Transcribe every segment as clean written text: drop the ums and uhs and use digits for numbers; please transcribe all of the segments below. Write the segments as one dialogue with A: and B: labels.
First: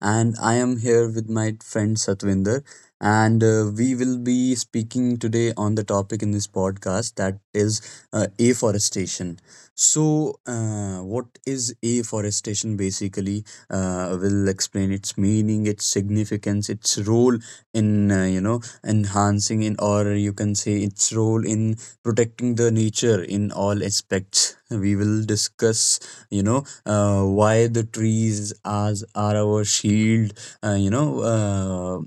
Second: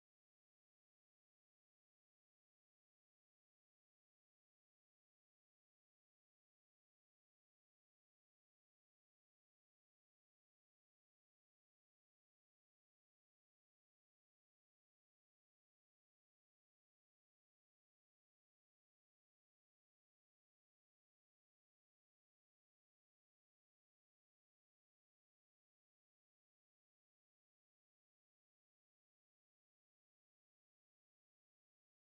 A: and I am here with my friend Satvinder, and we will be speaking today on the topic in this podcast, that is afforestation. So what is afforestation basically? We'll explain its meaning, its significance, its role in enhancing, in, or you can say its role in protecting the nature in all aspects. We will discuss, you know why the trees as are our shield, uh, you know uh,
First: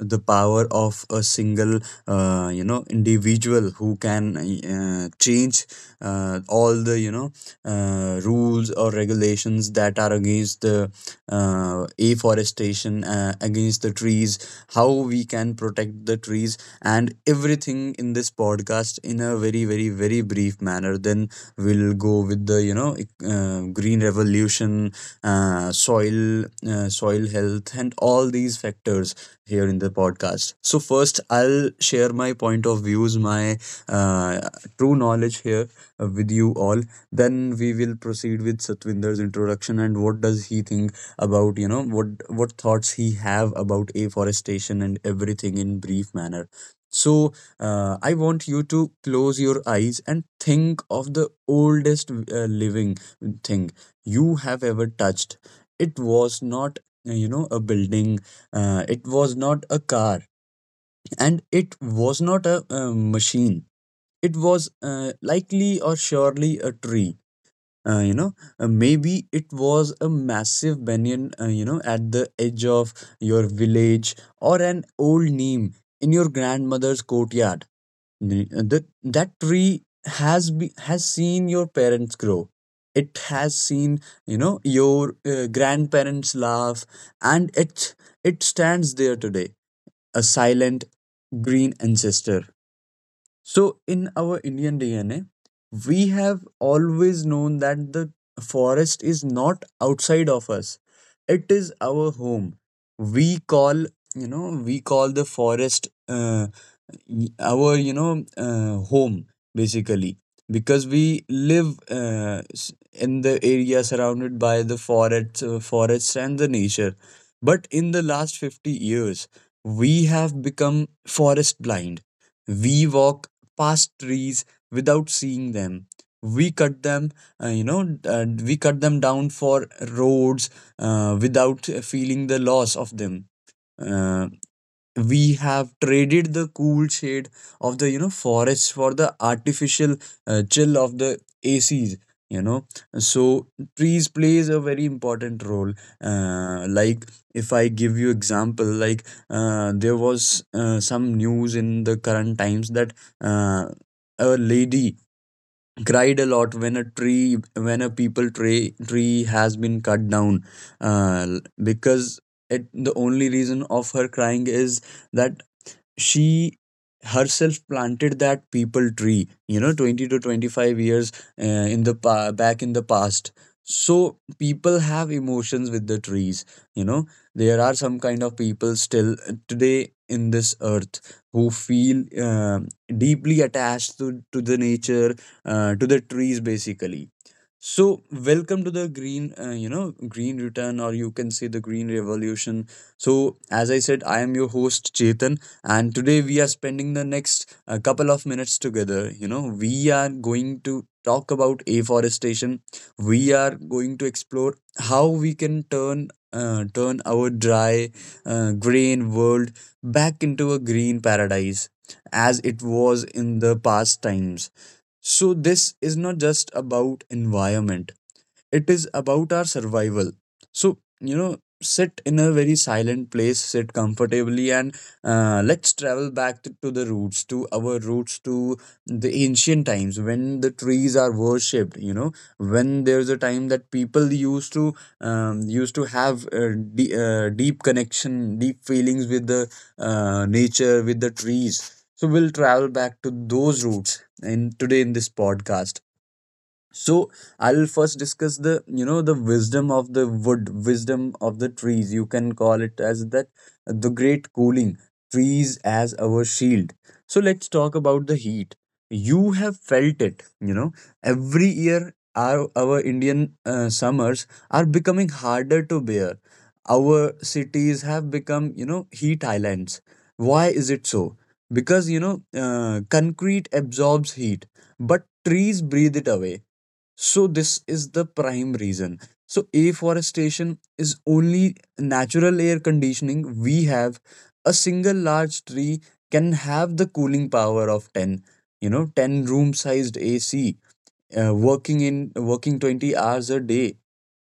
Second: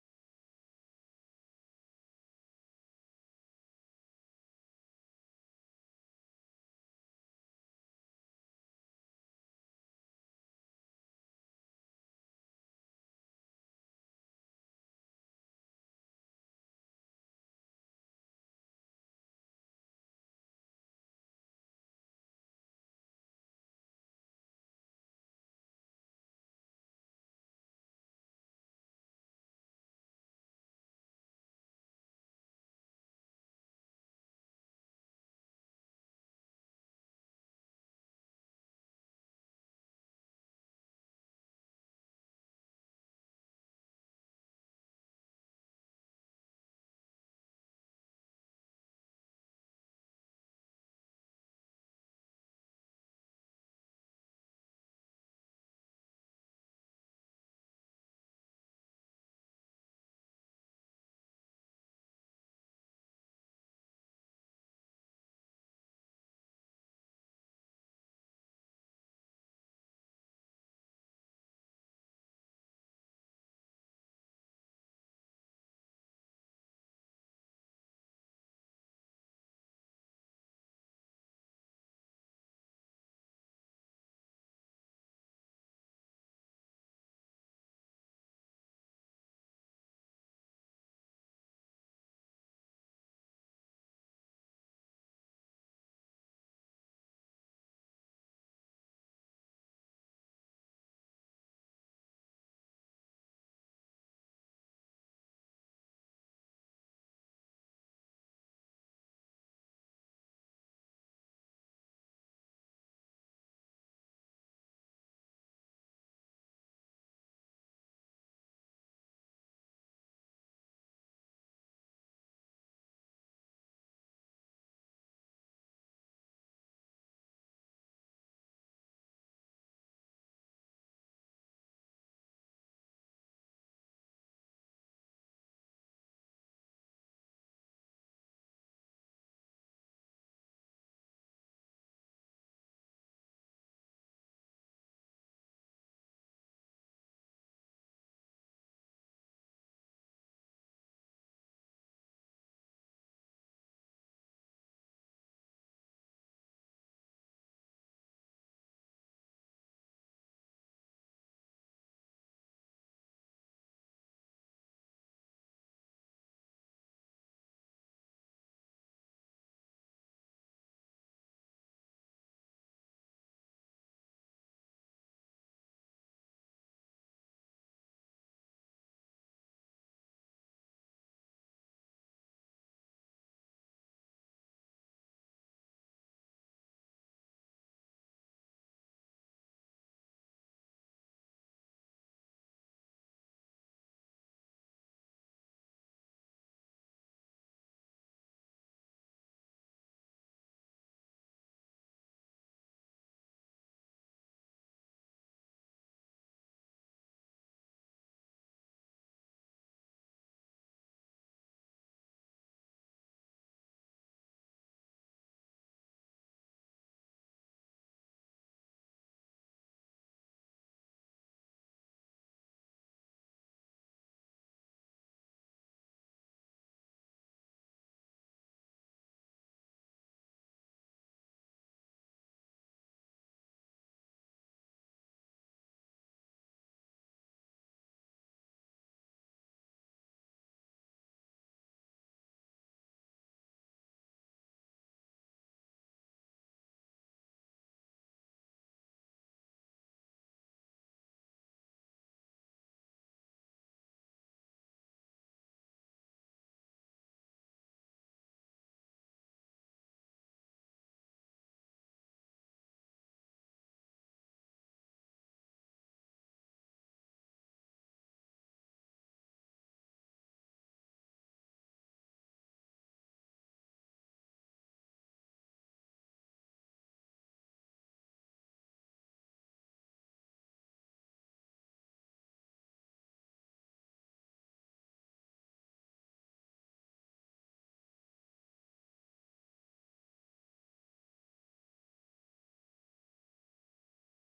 A: the power of a single individual who can change all the, rules or regulations that are against the afforestation, against the trees, how we can protect the trees and everything in this podcast in a very very very brief manner. Then we'll go with the, green revolution, soil, soil health and all these factors here in the podcast. So first I'll share my point of views, my uh, true knowledge here with you all. Then we will proceed with Satwinder's introduction and what does he think about, you know, what thoughts he have about afforestation and everything in brief manner. So I want you to close your eyes and think of the oldest living thing you have ever touched. It was not, a building, it was not a car, and it was not a, machine. It was likely or surely a tree. Uh, you know, maybe it was a massive banyan, at the edge of your village, or an old neem in your grandmother's courtyard. That tree has seen your parents grow, it has seen, you know, your grandparents laugh, and it stands there today, a silent green ancestor. So, in our Indian DNA, we have always known that the forest is not outside of us, it is our home. We call, we call the forest, our, home, basically, because we live in the area surrounded by the forest, forests and the nature. But in the last 50 years, we have become forest blind. We walk past trees without seeing them. We cut them, we cut them down for roads without feeling the loss of them. Uh, we have traded the cool shade of the, you know, forests for the artificial chill of the acs, you know. So trees plays a very important role. Like, if I give you example, like there was some news in the current times that uh, a lady cried a lot when a tree, when a people tree has been cut down, uh, because it, the only reason of her crying is that she herself planted that people tree, you know, 20 to 25 years back in the past. So people have emotions with the trees, you know. There are some kind of people still today in this earth who feel deeply attached to the nature, to the trees basically. So welcome to the green green return, or you can say the green revolution. So, as I said, I am your host Chetan, and today we are spending the next couple of minutes together. You know, we are going to talk about afforestation. We are going to explore how we can turn our dry, grain world back into a green paradise, as it was in the past times. So this is not just about environment, it is about our survival. So, you know, sit in a very silent place, sit comfortably, and let's travel back to the roots, to our roots, to the ancient times when the trees are worshipped, you know, when there's a time that people used to used to have deep connection, deep feelings with the nature, with the trees. So we'll travel back to those roots in today in this podcast. So I'll first discuss the, you know, the wisdom of the wood, wisdom of the trees, you can call it as that. The great cooling, trees as our shield. So let's talk about the heat. You have felt it, you know. Every year our Indian summers are becoming harder to bear. Our cities have become, you know, heat islands. Why is it so? Because, you know, concrete absorbs heat, but trees breathe it away. So this is the prime reason. So afforestation is only natural air conditioning we have. A single large tree can have the cooling power of 10, you know, 10 room sized AC working 20 hours a day.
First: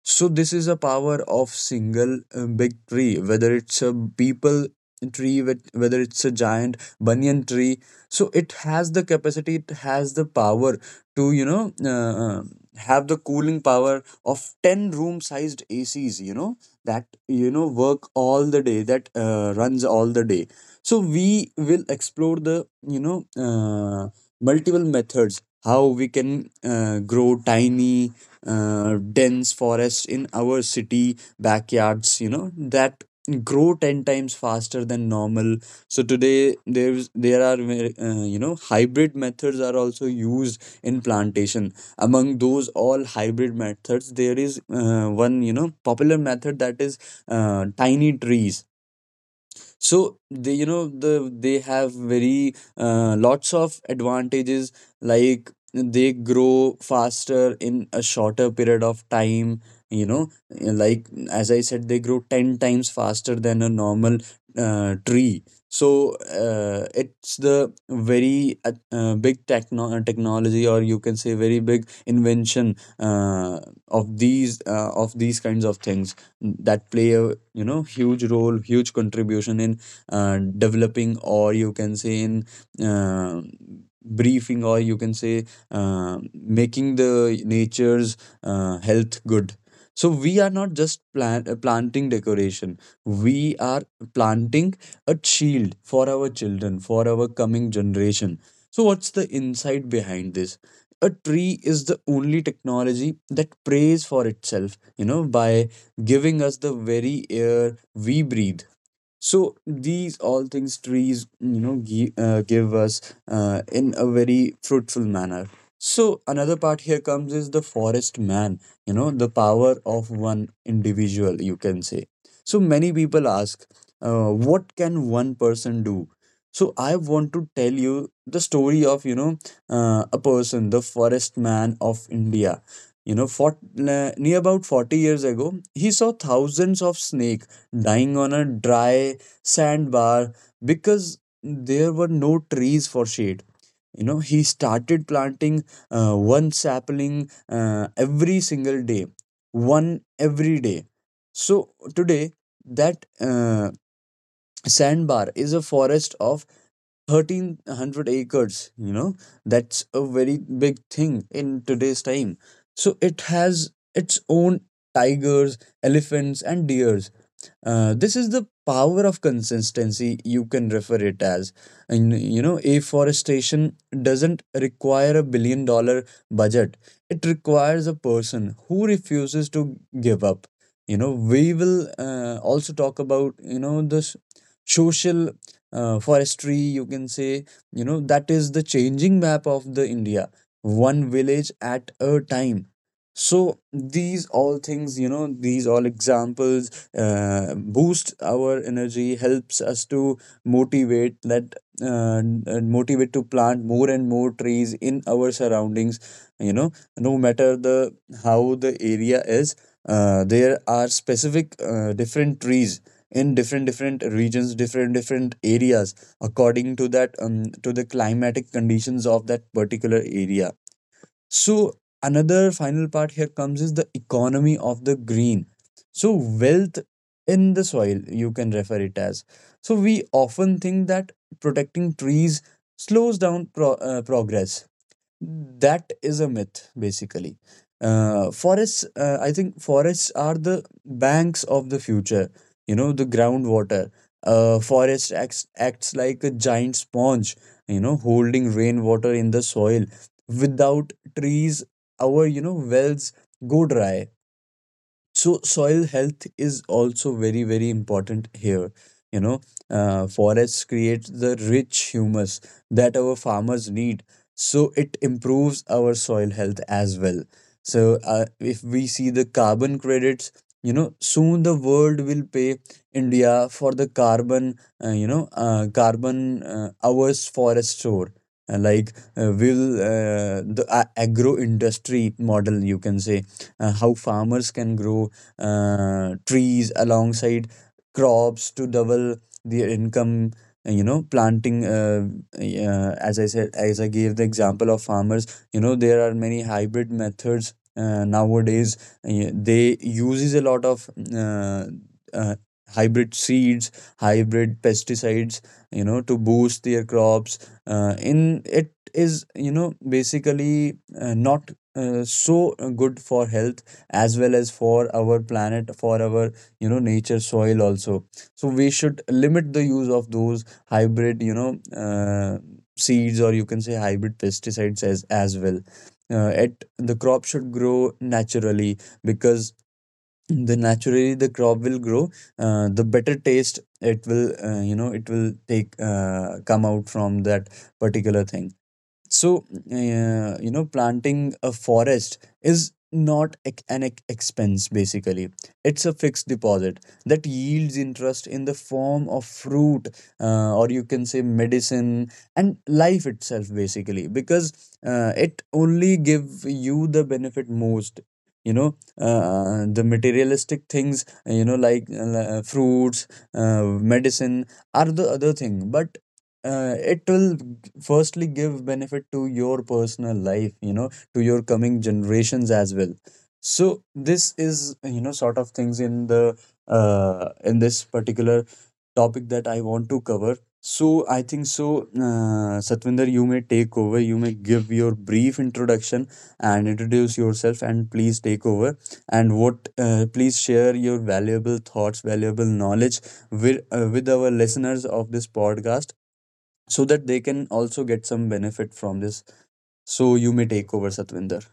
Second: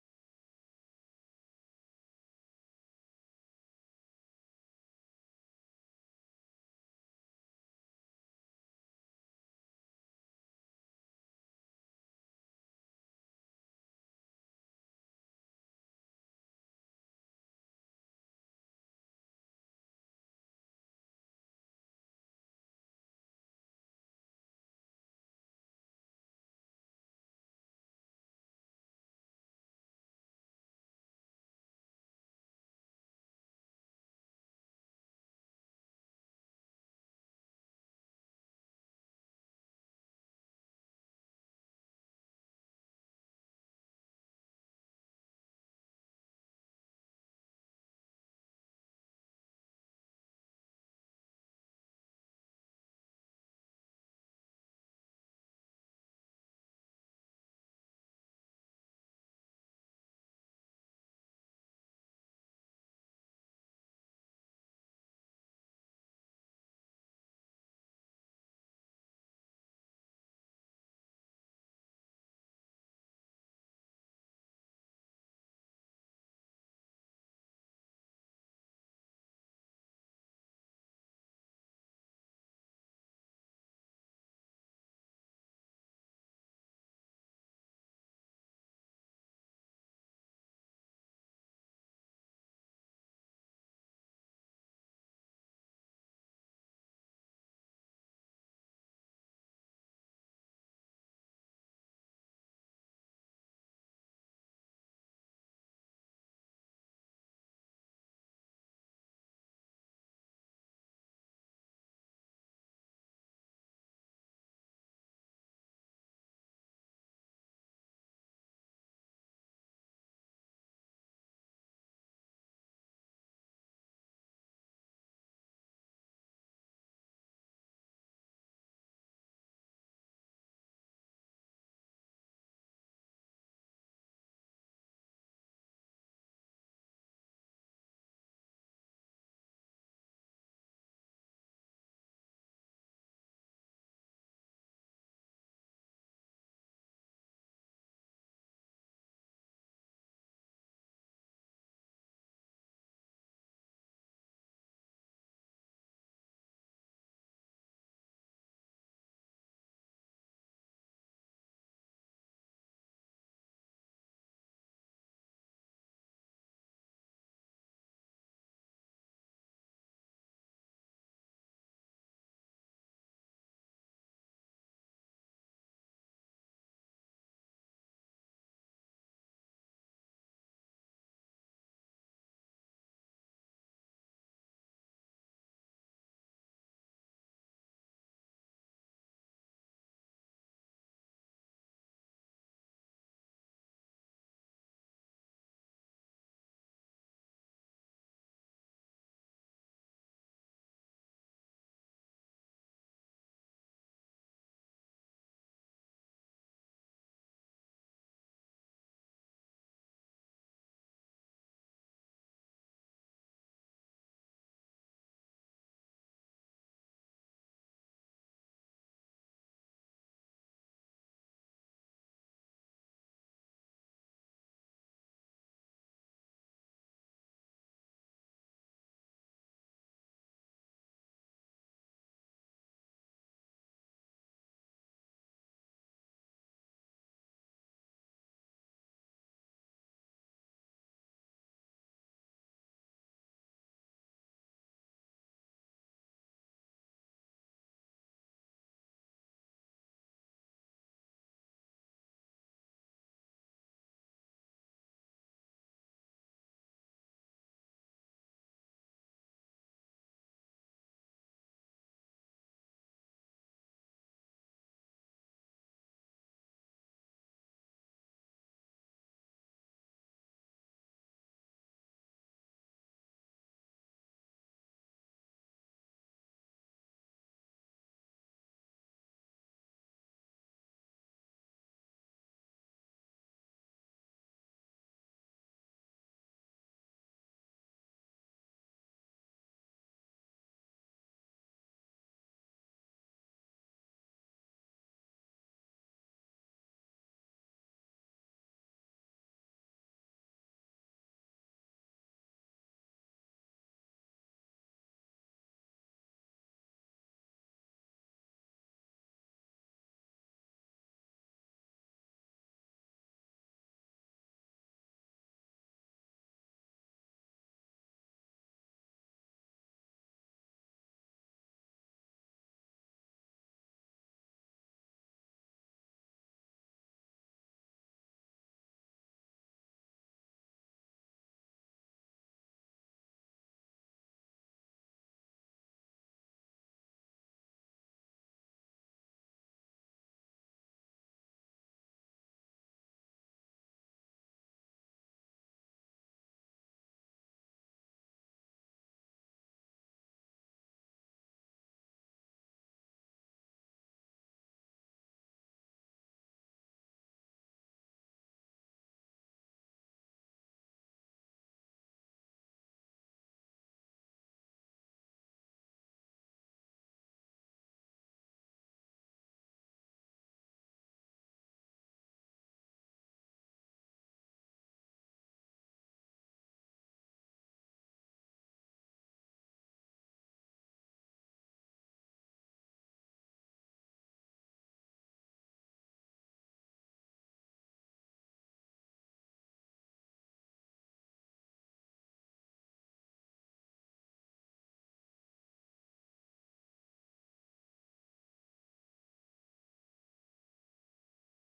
A: So this is a power of single big tree, whether it's a people tree, whether it's a giant banyan tree. So it has the capacity, it has the power to, have the cooling power of 10 room sized acs, you know, that, you know, work all the day, that runs all the day. So we will explore the, you know uh, multiple methods how we can grow tiny, dense forests in our city backyards, you know, that grow 10 times faster than normal. So today there are you know, hybrid methods are also used in plantation. Among those all hybrid methods, there is one, you know, popular method, that is tiny trees. So they, you know, the they have very lots of advantages. Like, they grow faster in a shorter period of time, you know, like as I said, they grow 10 times faster than a normal tree. So it's the very big technology, or you can say very big invention of these kinds of things, that play a, you know, huge role, huge contribution in developing, or you can say in uh, briefing, or you can say making the nature's health good. So we are not just planting decoration, we are planting a shield for our children, for our coming generation. So what's the insight behind this? A tree is the only technology that prays for itself, you know, by giving us the very air we breathe. So these all things, trees, you know, give us in a very fruitful manner. So another part here comes is the forest man, you know, the power of one individual, you can say. So many people ask what can one person do. So I want to tell you the story of, you know, a person, the forest man of India. You know, near about 40 years ago, he saw thousands of snake dying on a dry sandbar, because there were no trees for shade. You know, he started planting one sapling every single day, one every day. So today, that sandbar is a forest of 1,300 acres. You know, that's a very big thing in today's time. So it has its own tigers, elephants, and deers. This is the power of consistency, you can refer it as. And, you know, afforestation doesn't require a $1 billion budget, it requires a person who refuses to give up. You know, we will also talk about, you know, the social forestry, you can say, you know, that is the changing map of the India, one village at a time. So these all things, you know, these all examples boost our energy, helps us to motivate, that uh, motivate to plant more and more trees in our surroundings, you know, no matter the, how the area is. There are specific different trees in different regions, different areas, according to that, to the climatic conditions of that particular area. So another final part here comes is the economy of the green. So wealth in the soil, you can refer it as. So we often think that protecting trees slows down progress. That is a myth basically. Forests, I think forests are the banks of the future, you know. The groundwater, forest acts like a giant sponge, you know, holding rainwater in the soil. Without trees, our, you know, wells go dry. So soil health is also very, very important here. You know, forests create the rich humus that our farmers need. So it improves our soil health as well. So if we see the carbon credits, you know, soon the world will pay India for the carbon, carbon hours forest store. Agro industry model, you can say, how farmers can grow trees alongside crops to double their income, planting as I said, as I gave the example of farmers. You know, there are many hybrid methods nowadays, they uses a lot of uh, uh, hybrid seeds, hybrid pesticides, you know, to boost their crops, in it is, you know, basically not so good for health as well as for our planet, for our, you know, nature, soil also. So we should limit the use of those hybrid, you know, seeds, or you can say hybrid pesticides as well. It, the crop should grow naturally, because the naturally the crop will grow, the better taste it will you know, it will take come out from that particular thing. So you know, planting a forest is not an expense, basically. It's a fixed deposit that yields interest in the form of fruit, or you can say medicine and life itself, basically. Because it only give you the benefit most, you know, the materialistic things, you know, like fruits, medicine are the other thing, but it will firstly give benefit to your personal life, you know, to your coming generations as well. So this is, you know, sort of things in the in this particular topic that I want to cover. So I think so, Satvinder, you may take over, you may give your brief introduction and introduce yourself, and please take over. And what please share your valuable thoughts, valuable knowledge with our listeners of this podcast, so that they can also get some benefit from this. So you may take over, Satvinder.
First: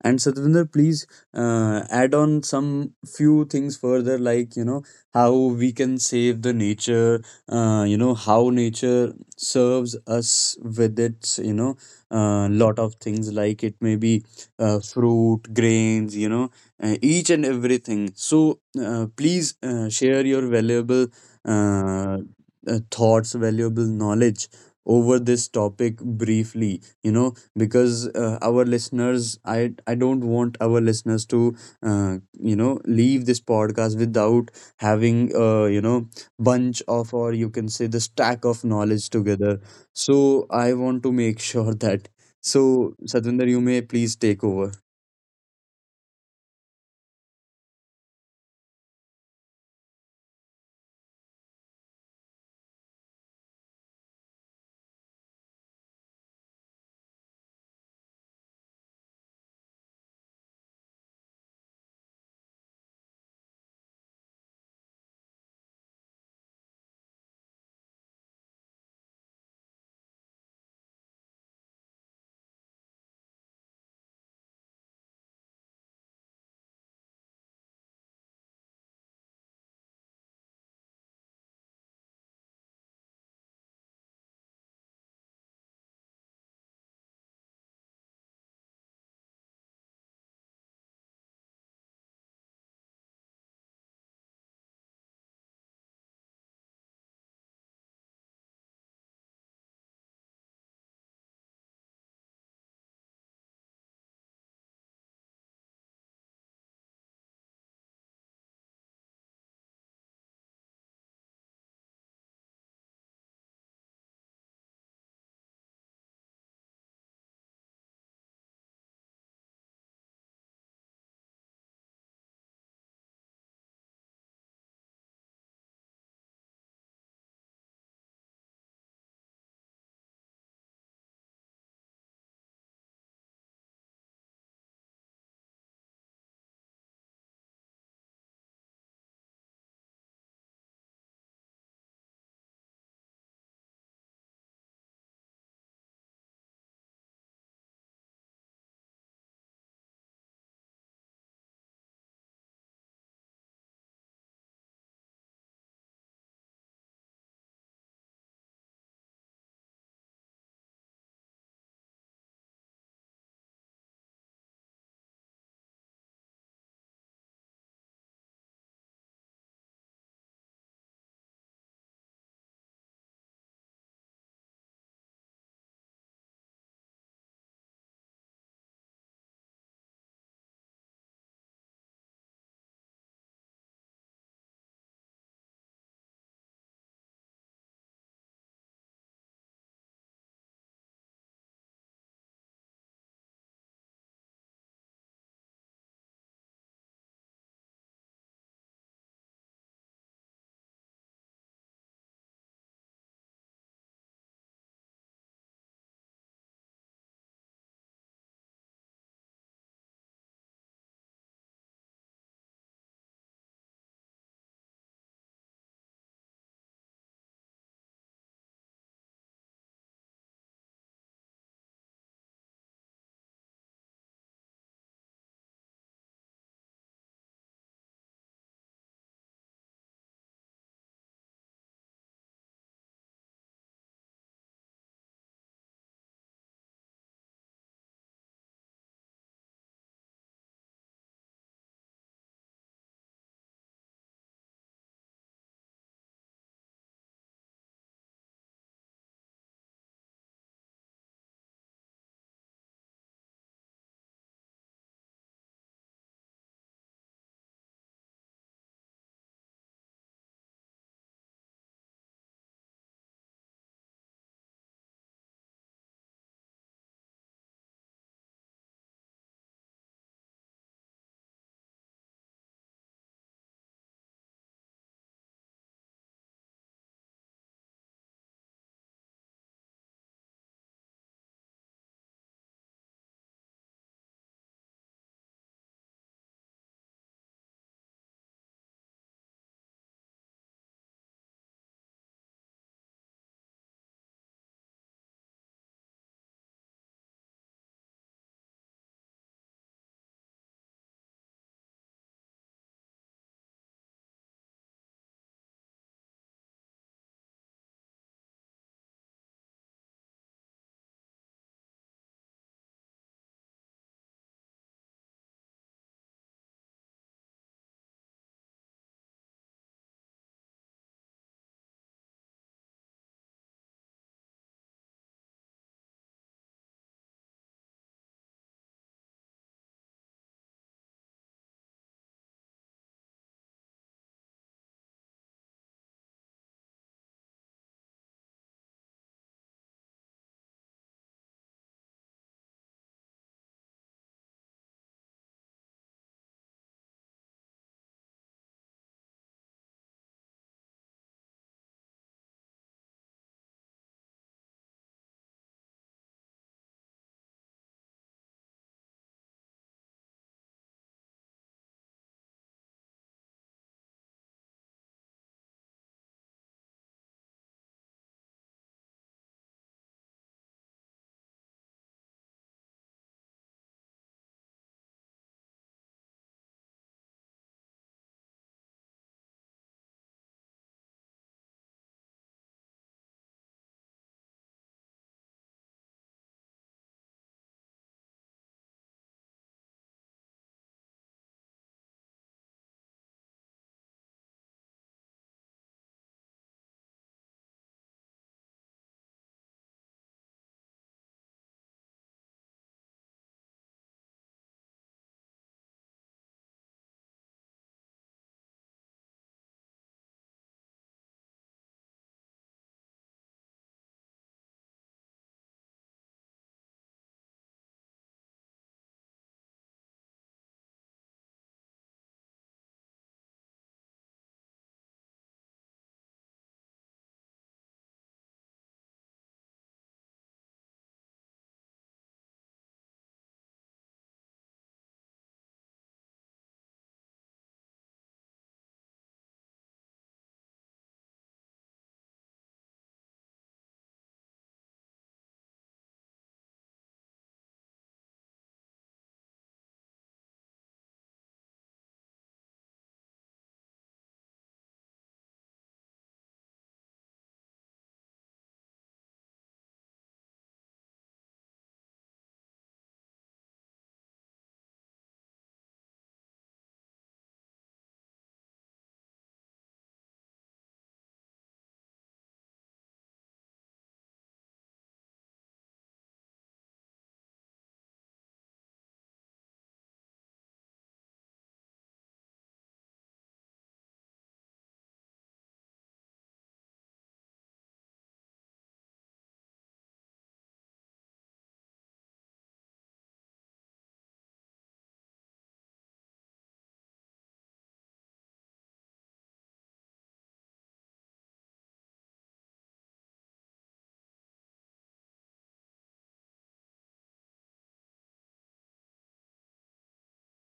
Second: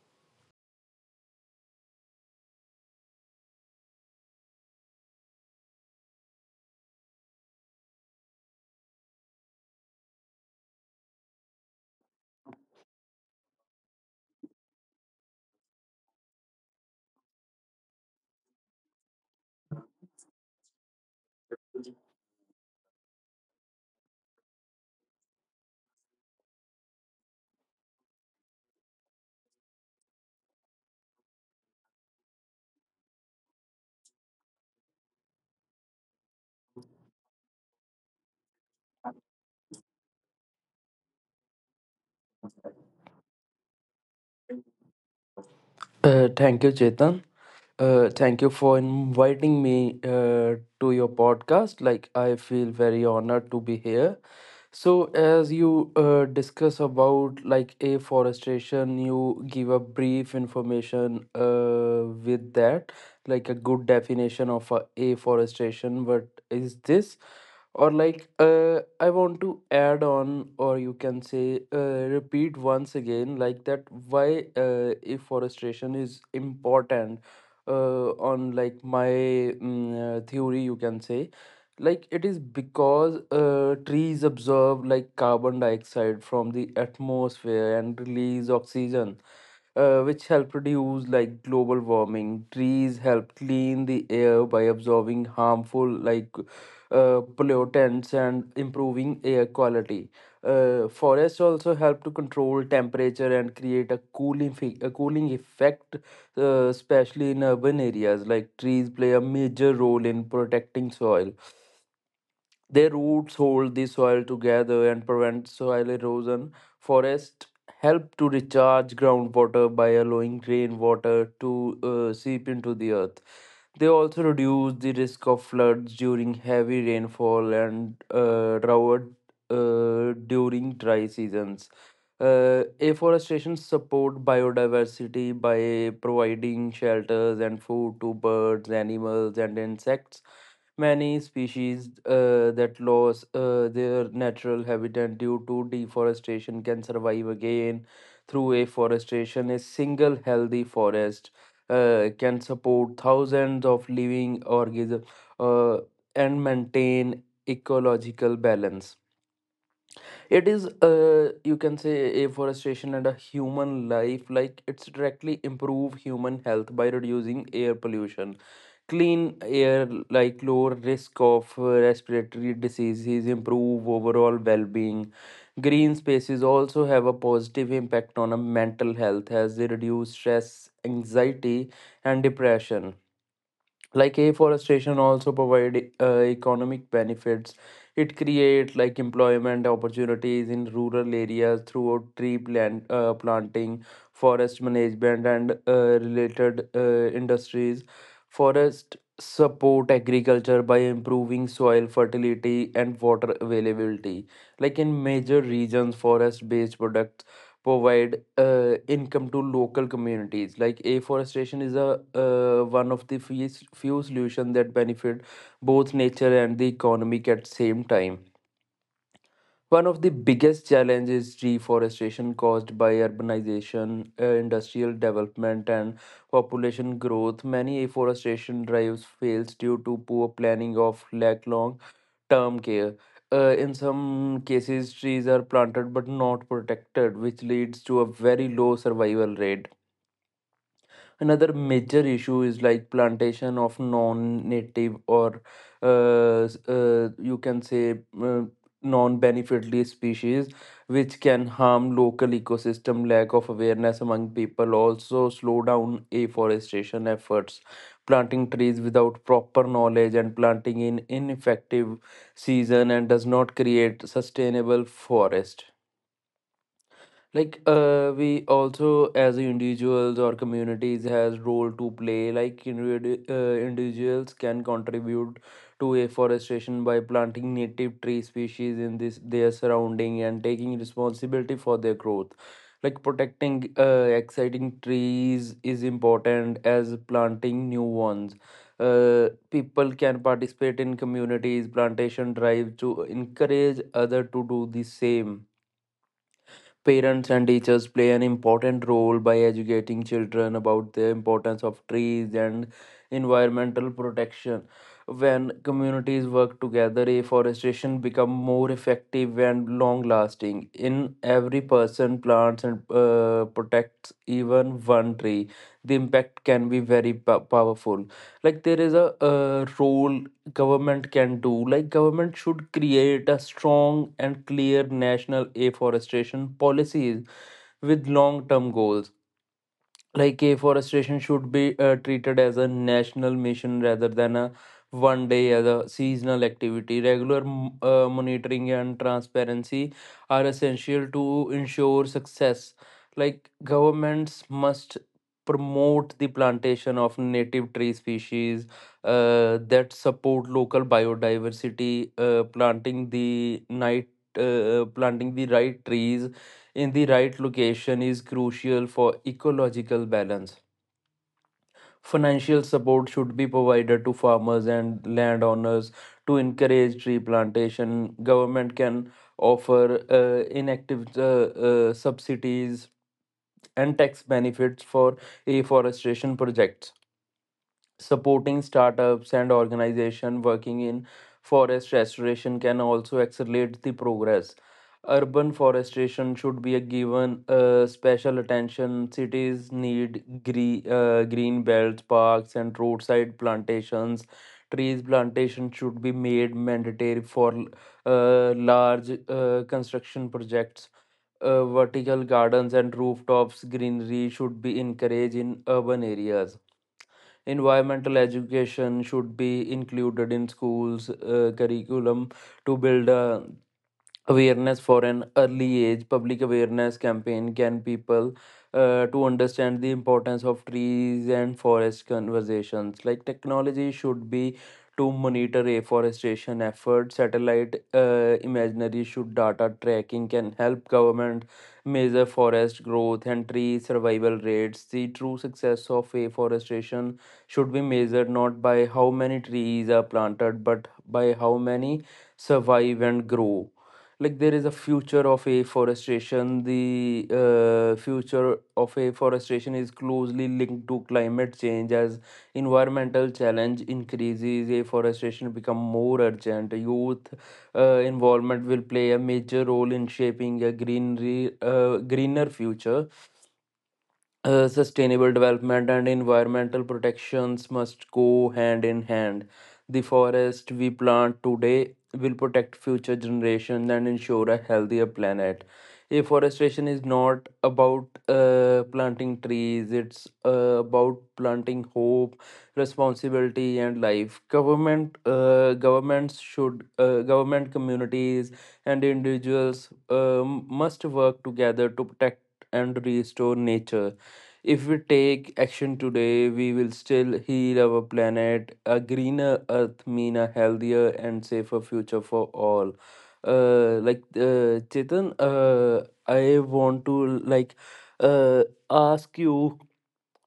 A: And Satvinder, please add on some few things further, like, you know, how we can save the nature. You know, how nature serves us with its, you know, lot of things, like it may be fruit, grains, you know, each and everything. So please share your valuable uh, thoughts, valuable knowledge over this topic briefly. You know, because our listeners, I don't want our listeners to you know, leave this podcast without having you know, bunch of, or you can say the stack of knowledge together. So I want to make sure that. So Satvinder, you may please take over.
B: Thank you, Chetan. Thank you for inviting me to your podcast. Like, I feel very honored to be here. So, as you discuss about like afforestation, you give a brief information, uh, with that, like a good definition of a afforestation. What is this? Or like I want to add on or you can say repeat once again like that why afforestation is important on like my theory you can say. Like it is because trees absorb like carbon dioxide from the atmosphere and release oxygen, which help reduce like global warming. Trees help clean the air by absorbing harmful like pollutants and improving air quality. Forests also help to control temperature and create a cooling effect, especially in urban areas. Like trees play a major role in protecting soil, their roots hold the soil together and prevent soil erosion. Forests help to recharge groundwater by allowing rainwater to seep into the earth. They also reduce the risk of floods during heavy rainfall and drought during dry seasons. Afforestation support biodiversity by providing shelters and food to birds, animals, and insects. Many species that lose their natural habitat due to deforestation can survive again through afforestation. A single healthy forest can support thousands of living organisms uh, and maintain ecological balance. It is, you can say, afforestation and a human life, like it's directly improve human health by reducing air pollution, clean air, like lower risk of respiratory diseases, improve overall well-being. Green spaces also have a positive impact on a mental health as they reduce stress, anxiety, and depression. Like afforestation also provide economic benefits. It create like employment opportunities in rural areas through tree plant planting, forest management, and related industries. Forest support agriculture by improving soil fertility and water availability. Like in major regions forest based products provide income to local communities. Like afforestation is a, one of the few, few solutions that benefit both nature and the economic at same time. One of the biggest challenges is deforestation caused by urbanization, industrial development, and population growth. Many afforestation drives fails due to poor planning of lack long term care. In some cases, trees are planted but not protected, which leads to a very low survival rate. Another major issue is like plantation of non-native or you can say, non-beneficially species, which can harm local ecosystem. Lack of awareness among people also slow down afforestation efforts. Planting trees without proper knowledge and planting in ineffective season and does not create sustainable forest. Like we also as individuals or communities has role to play. Like individuals can contribute to afforestation by planting native tree species in this their surrounding and taking responsibility for their growth, like protecting exciting trees is important as planting new ones. People can participate in communities plantation drive to encourage other to do the same. Parents and teachers play an important role by educating children about the importance of trees and environmental protection. When communities work together, afforestation become more effective and long lasting. In every person plants and protects even one tree. The impact can be very powerful. Like there is a role government can do. Like government should create a strong and clear national afforestation policies with long term goals. Like a forestation should be treated as a national mission rather than a one day as a seasonal activity. Regular monitoring and transparency are essential to ensure success. Like governments must promote the plantation of native tree species that support local biodiversity. Planting the right trees in the right location is crucial for ecological balance. Financial support should be provided to farmers and landowners to encourage tree plantation. Government can offer inactive subsidies and tax benefits for reforestation projects. Supporting startups and organizations working in forest restoration can also accelerate the progress. Urban forestation should be a given special attention. Cities need green belts, parks, and roadside plantations. Trees plantation should be made mandatory for large construction projects. Vertical gardens and rooftops greenery should be encouraged in urban areas. Environmental education should be included in schools curriculum to build a awareness for an early age. Public awareness campaign can people to understand the importance of trees and forest conversations. Like technology should be to monitor afforestation effort, satellite imaginary should data tracking can help government measure forest growth and tree survival rates. The true success of afforestation should be measured not by how many trees are planted but by how many survive and grow. Like there is a future of afforestation. The future of afforestation is closely linked to climate change. As environmental challenge increases, afforestation become more urgent. Youth involvement will play a major role in shaping a greenery greener future. Sustainable development and environmental protections must go hand in hand. The forest we plant today will protect future generations and ensure a healthier planet. Afforestation is not about planting trees, it's about planting hope, responsibility, and life. Government, communities, and individuals must work together to protect and restore nature. If we take action today, we will still heal our planet. A greener earth mean a healthier and safer future for all. Chetan, I want to like uh, ask you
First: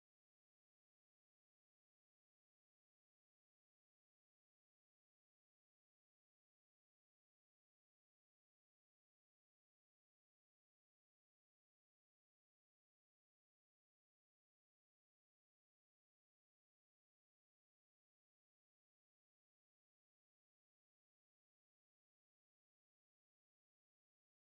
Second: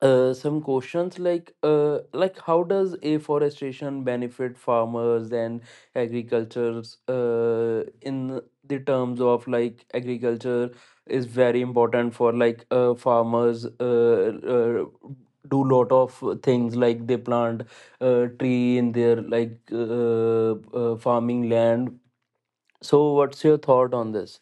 B: some questions like how does afforestation benefit farmers and agricultures in the terms of like agriculture is very important for like farmers uh, do lot of things like they plant tree in their like farming land, so what's your thought on this?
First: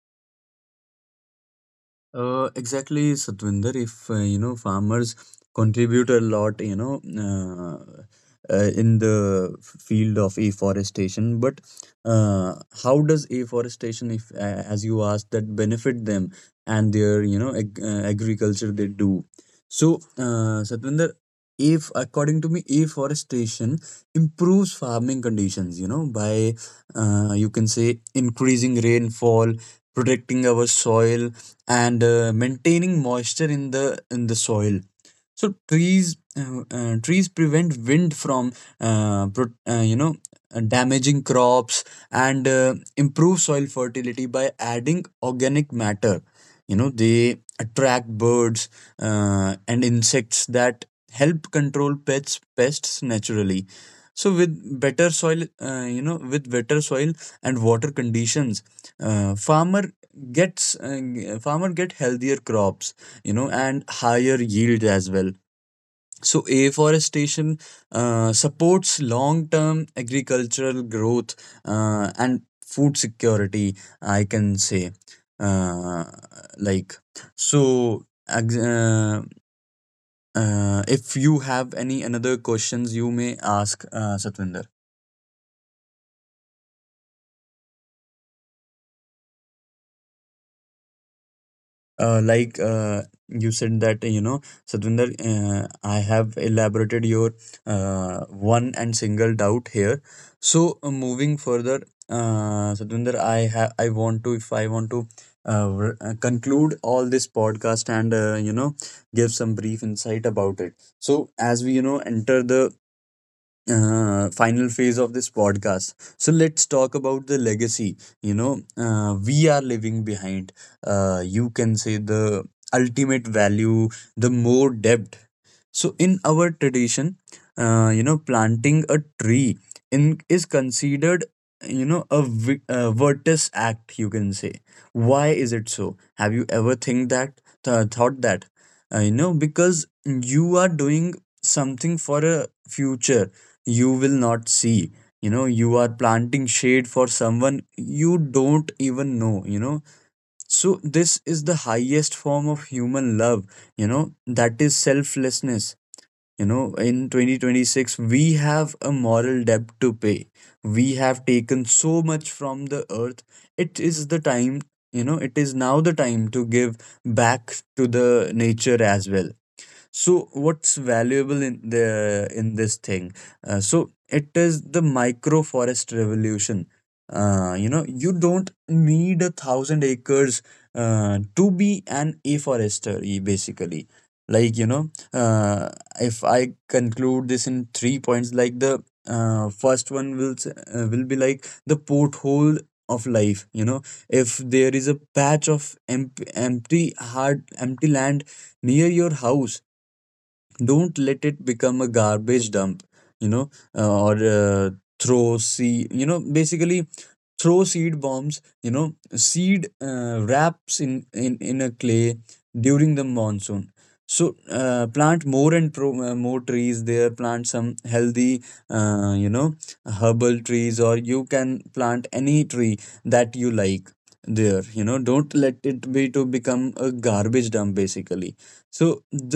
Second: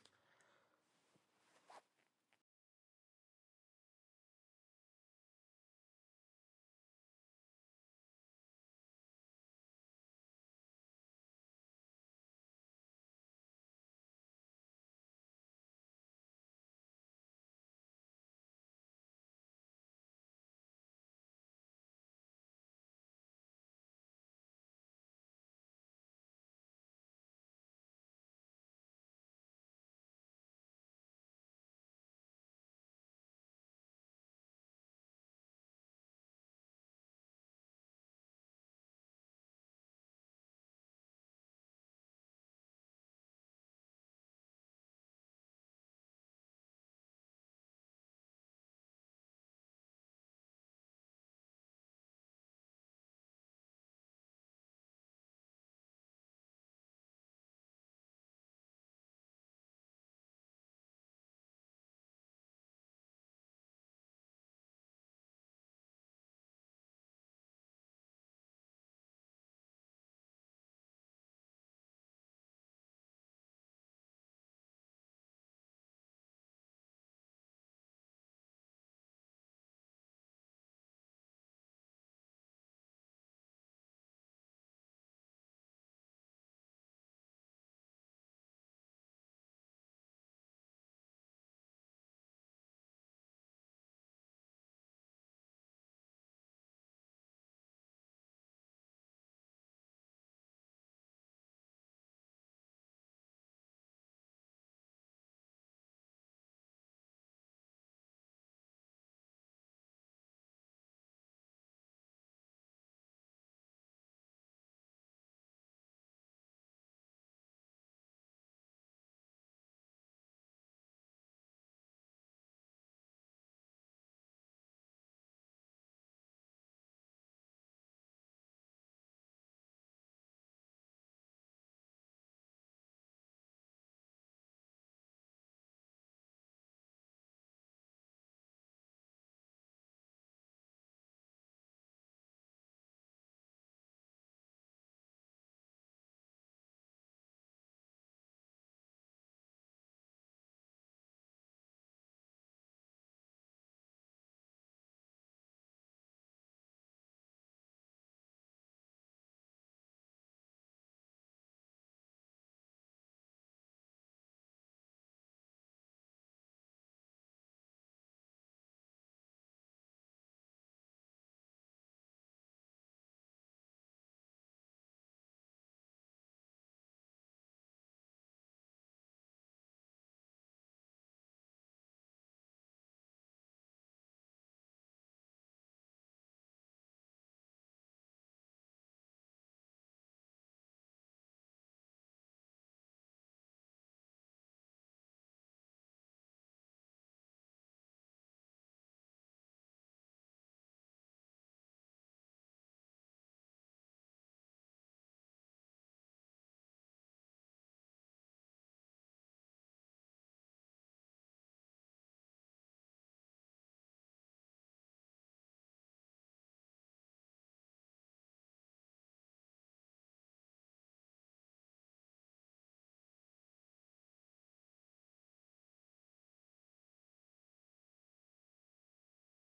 A: Exactly, Satvinder. If you know, farmers contribute a lot, you know, in the field of afforestation. But uh, how does afforestation, if as you asked, that benefit them and their, you know, agriculture they do? So, Satvinder, if according to me, afforestation improves farming conditions. You know, by you can say, increasing rainfall, protecting our soil, and maintaining moisture in the soil. So trees trees prevent wind from you know, damaging crops and improve soil fertility by adding organic matter. You know, they attract birds and insects that help control pests naturally. So with better soil, with better soil and water conditions uh, farmer farmer get healthier crops, you know, and higher yield as well. So afforestation supports long term agricultural growth and food security, I can say uh, like so ex- uh, if you have any another questions, you may ask, Satvinder. Uh, like uh, you said that, you know, Sadvinder, I have elaborated your one and single doubt here. So moving further, Sadvinder, I have I want to if I want to conclude all this podcast and you know, give some brief insight about it. So as we, you know, enter the final phase of this podcast. So let's talk about the legacy. You know, we are leaving behind. You can say the ultimate value, the more depth. So in our tradition, you know, planting a tree in is considered, you know, a, a virtus act, you can say. Why is it so? Have you ever thought that? You know, because you are doing something for a future you will not see. You know, you are planting shade for someone you don't even know, you know. So this is the highest form of human love, you know, that is selflessness. You know, in 2026, we have a moral debt to pay. We have taken so much from the earth. It is the time, you know, it is now the time to give back to the nature as well. So what's valuable in the in this thing? So it is the microforest revolution. You know, you don't need a thousand acres to be an afforester, basically. Like, you know, if I conclude this in three points, like the first one will will be like the porthole of life. You know, if there is a patch of empty hard empty land near your house, don't let it become a garbage dump, you know, or throw seed, you know, basically, throw seed bombs, you know, seed wraps in, in a clay, during the monsoon. So plant more and more trees there, plant some healthy you know, herbal trees, or you can plant any tree that you like there. You know, don't let it be to become a garbage dump, basically. So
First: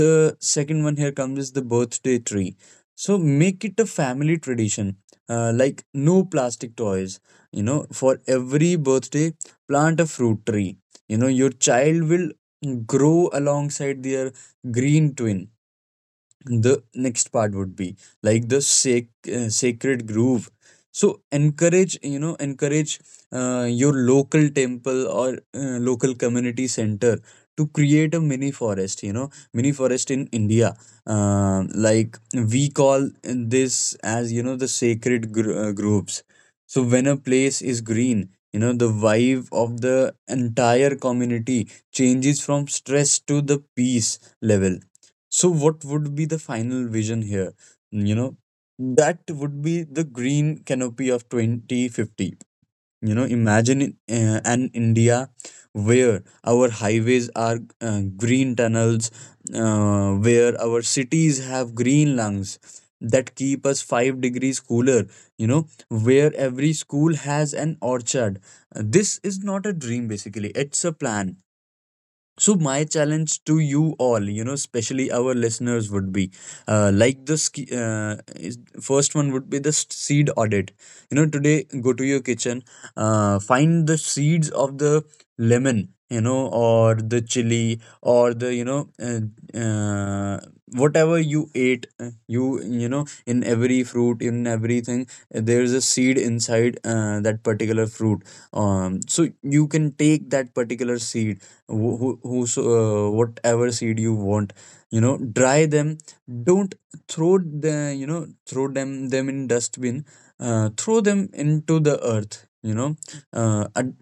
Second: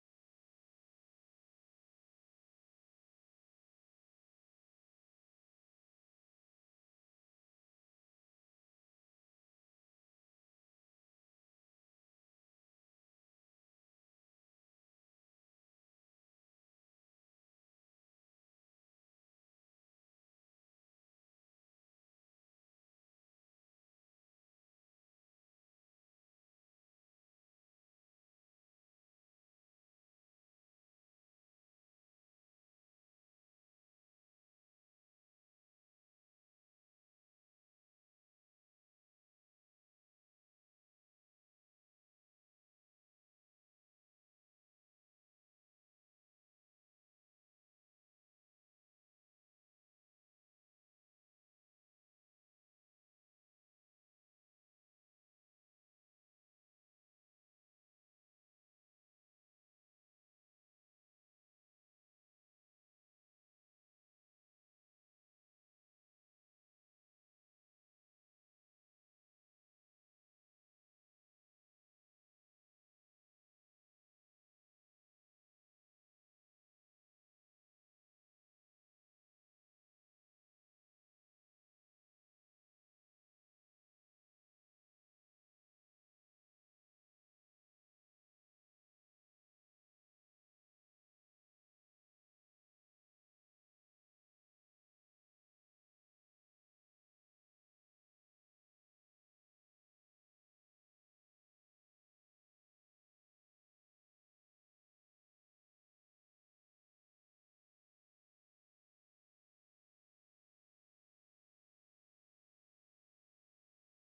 A: the second one here comes is the birthday tree. So make it a family tradition. Like, no plastic toys. You know, for every birthday, plant a fruit tree. You know, your child will grow alongside their green twin. The next part would be like the sacred groove. So encourage, you know, encourage your local temple, or local community center to create a mini forest, you know, mini forest in India. Like, we call this as, you know, the sacred groves. So when a place is green, you know, the vibe of the entire community changes from stress to the peace level. So, what would be the final vision here? You know, that would be the green canopy of 2050. You know, imagine an India where our highways are green tunnels, where our cities have green lungs that keep us 5 degrees cooler, you know, where every school has an orchard. This is not a dream, basically, it's a plan. So my challenge to you all, you know, especially our listeners, would be first one would be the seed audit. You know, today go to your kitchen, find the seeds of the lemon, you know, or the chili, or the, you know, uh, whatever you ate, you know, in every fruit, in everything, there is a seed inside that particular fruit. So you can take that particular seed, whatever seed you want. You know, dry them, don't throw the, you know, throw them in dustbin, throw them into the earth. You know uh, ad-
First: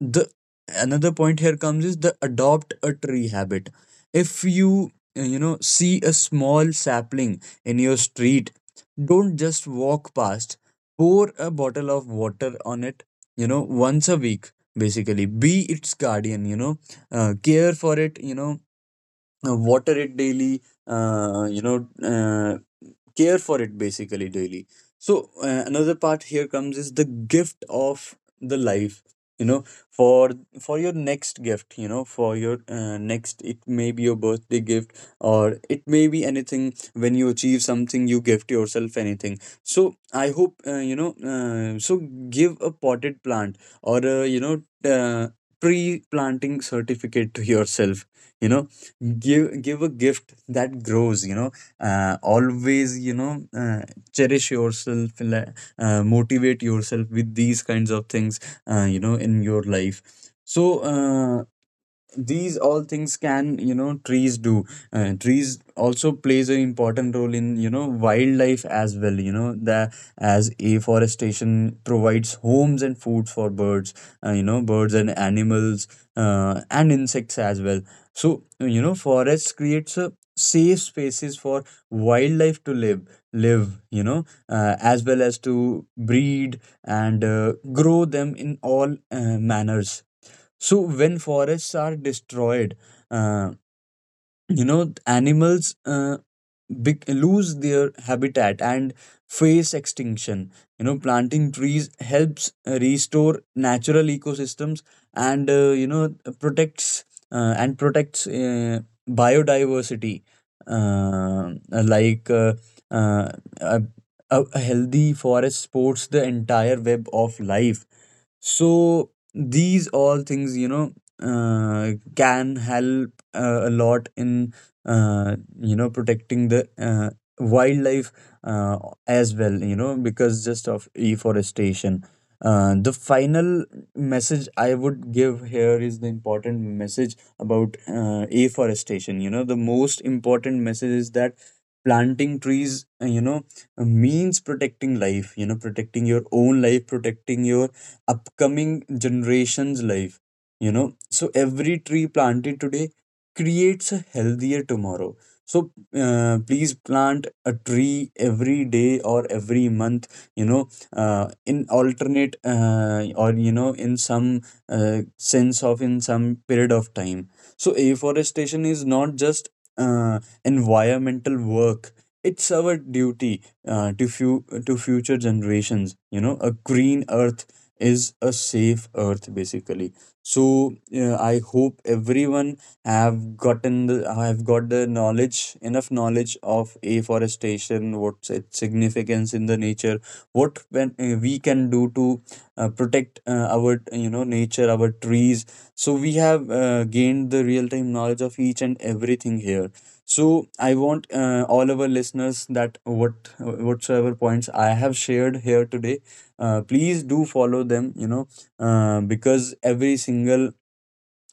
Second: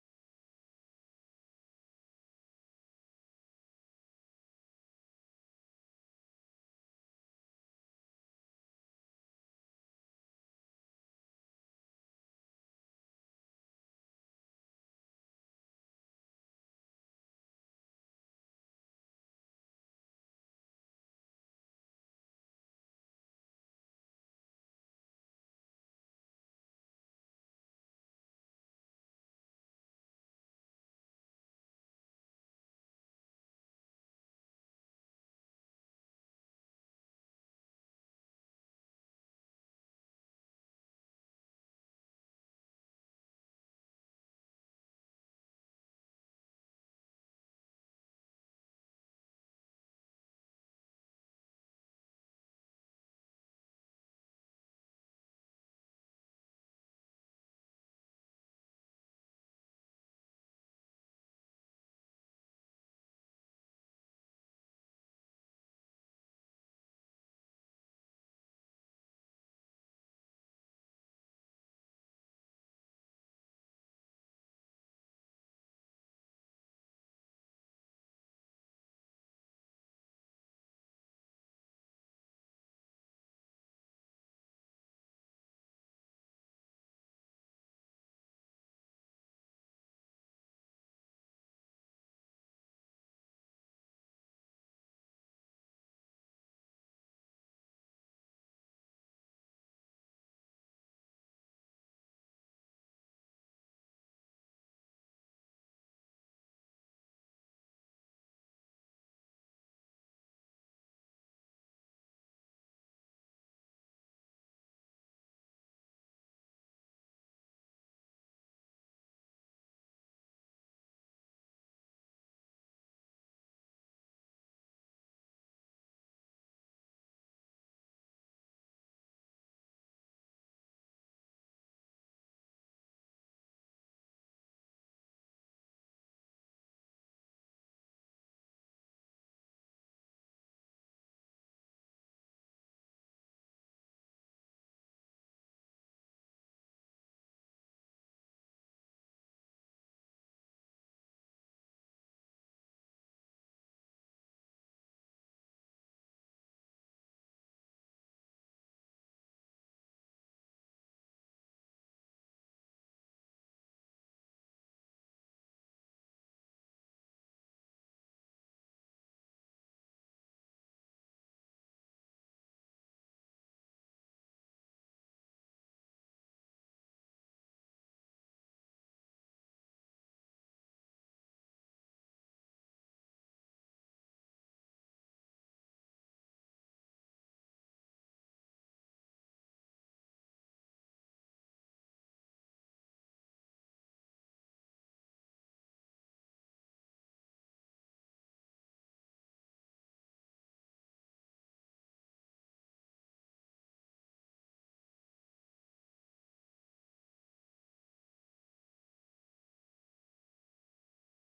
A: the another point here comes is the adopt a tree habit. If you you know, see a small sapling in your street, don't just walk past, pour a bottle of water on it, you know, once a week. Basically be its guardian, you know, care for it, you know, water it daily, uh, you know uh, care for it, basically, daily. So another part here comes is the gift of the life. You know, for for your next gift, you know, for your next, it may be your birthday gift, or it may be anything, when you achieve something you gift yourself anything. So I hope, so give a potted plant or a, you know, uh, tree planting certificate to yourself. You know, give a gift that grows, you know, always, you know, cherish yourself, like, motivate yourself with these kinds of things, you know, in your life. So these all things can, you know, trees do. Trees also plays an important role in, you know, wildlife as well. You know, the as afforestation provides homes and food for birds, you know, birds and animals and insects as well. So you know, forests creates a safe spaces for wildlife to live, you know, as well as to breed and grow them in all manners. So when forests are destroyed, uh, you know, animals lose their habitat and face extinction. You know, planting trees helps restore natural ecosystems and, protects uh, and protects uh, biodiversity. Uh, like uh, uh, a, a a healthy forest supports the entire web of life. So these all things, you know, can help a lot in, you know, protecting the wildlife uh, as well, you know, because just of afforestation. The final message I would give here is the important message about, afforestation. You know, the most important message is that planting trees, you know, means protecting life, you know, protecting your own life, protecting your upcoming generation's life. You know, so every tree planted today creates a healthier tomorrow. So please plant a tree every day or every month, you know, in alternate, or you know, in some sense of, in some period of time. So afforestation is not just uh, environmental work, it's our duty to future generations. You know, a green earth is a safe earth, basically. So I hope everyone have got the knowledge, enough knowledge of afforestation, what's its significance in the nature, what when we can do to protect our, you know, nature, our trees. So we have gained the real time knowledge of each and everything here. So I want all our listeners that what whatsoever points I have shared here today, please do follow them, you know, because every single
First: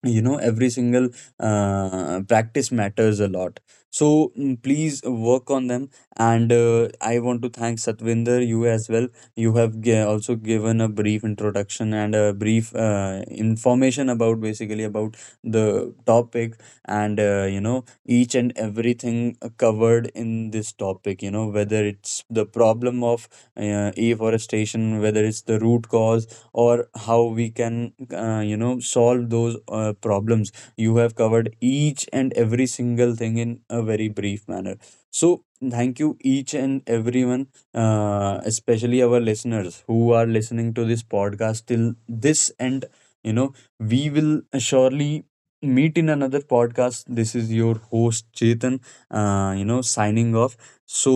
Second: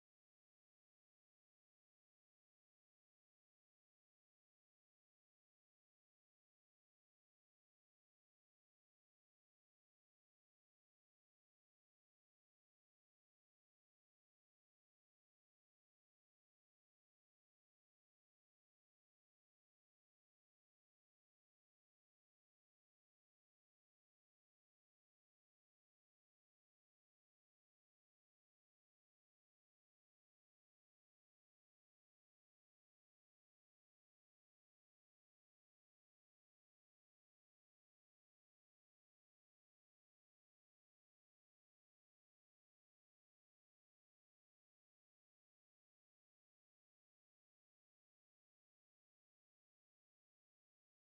A: you know every single practice matters a lot. So please work on them. And I want to thank Satvinder, you, as well. You have also given a brief introduction and a brief information about, basically, about the topic. And, you know, each and everything covered in this topic, you know, whether it's the problem of afforestation, whether it's the root cause, or how we can, you know, solve those problems. You have covered each and every single thing in a very brief manner. So thank you, each and everyone, especially our listeners who are listening to this podcast till this end. You know, we will surely meet in another podcast. This is your host Chetan, you know, signing off. So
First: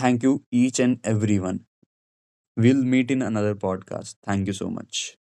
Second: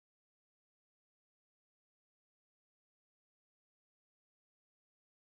A: thank you, each and everyone. We'll meet in another podcast. Thank you so much.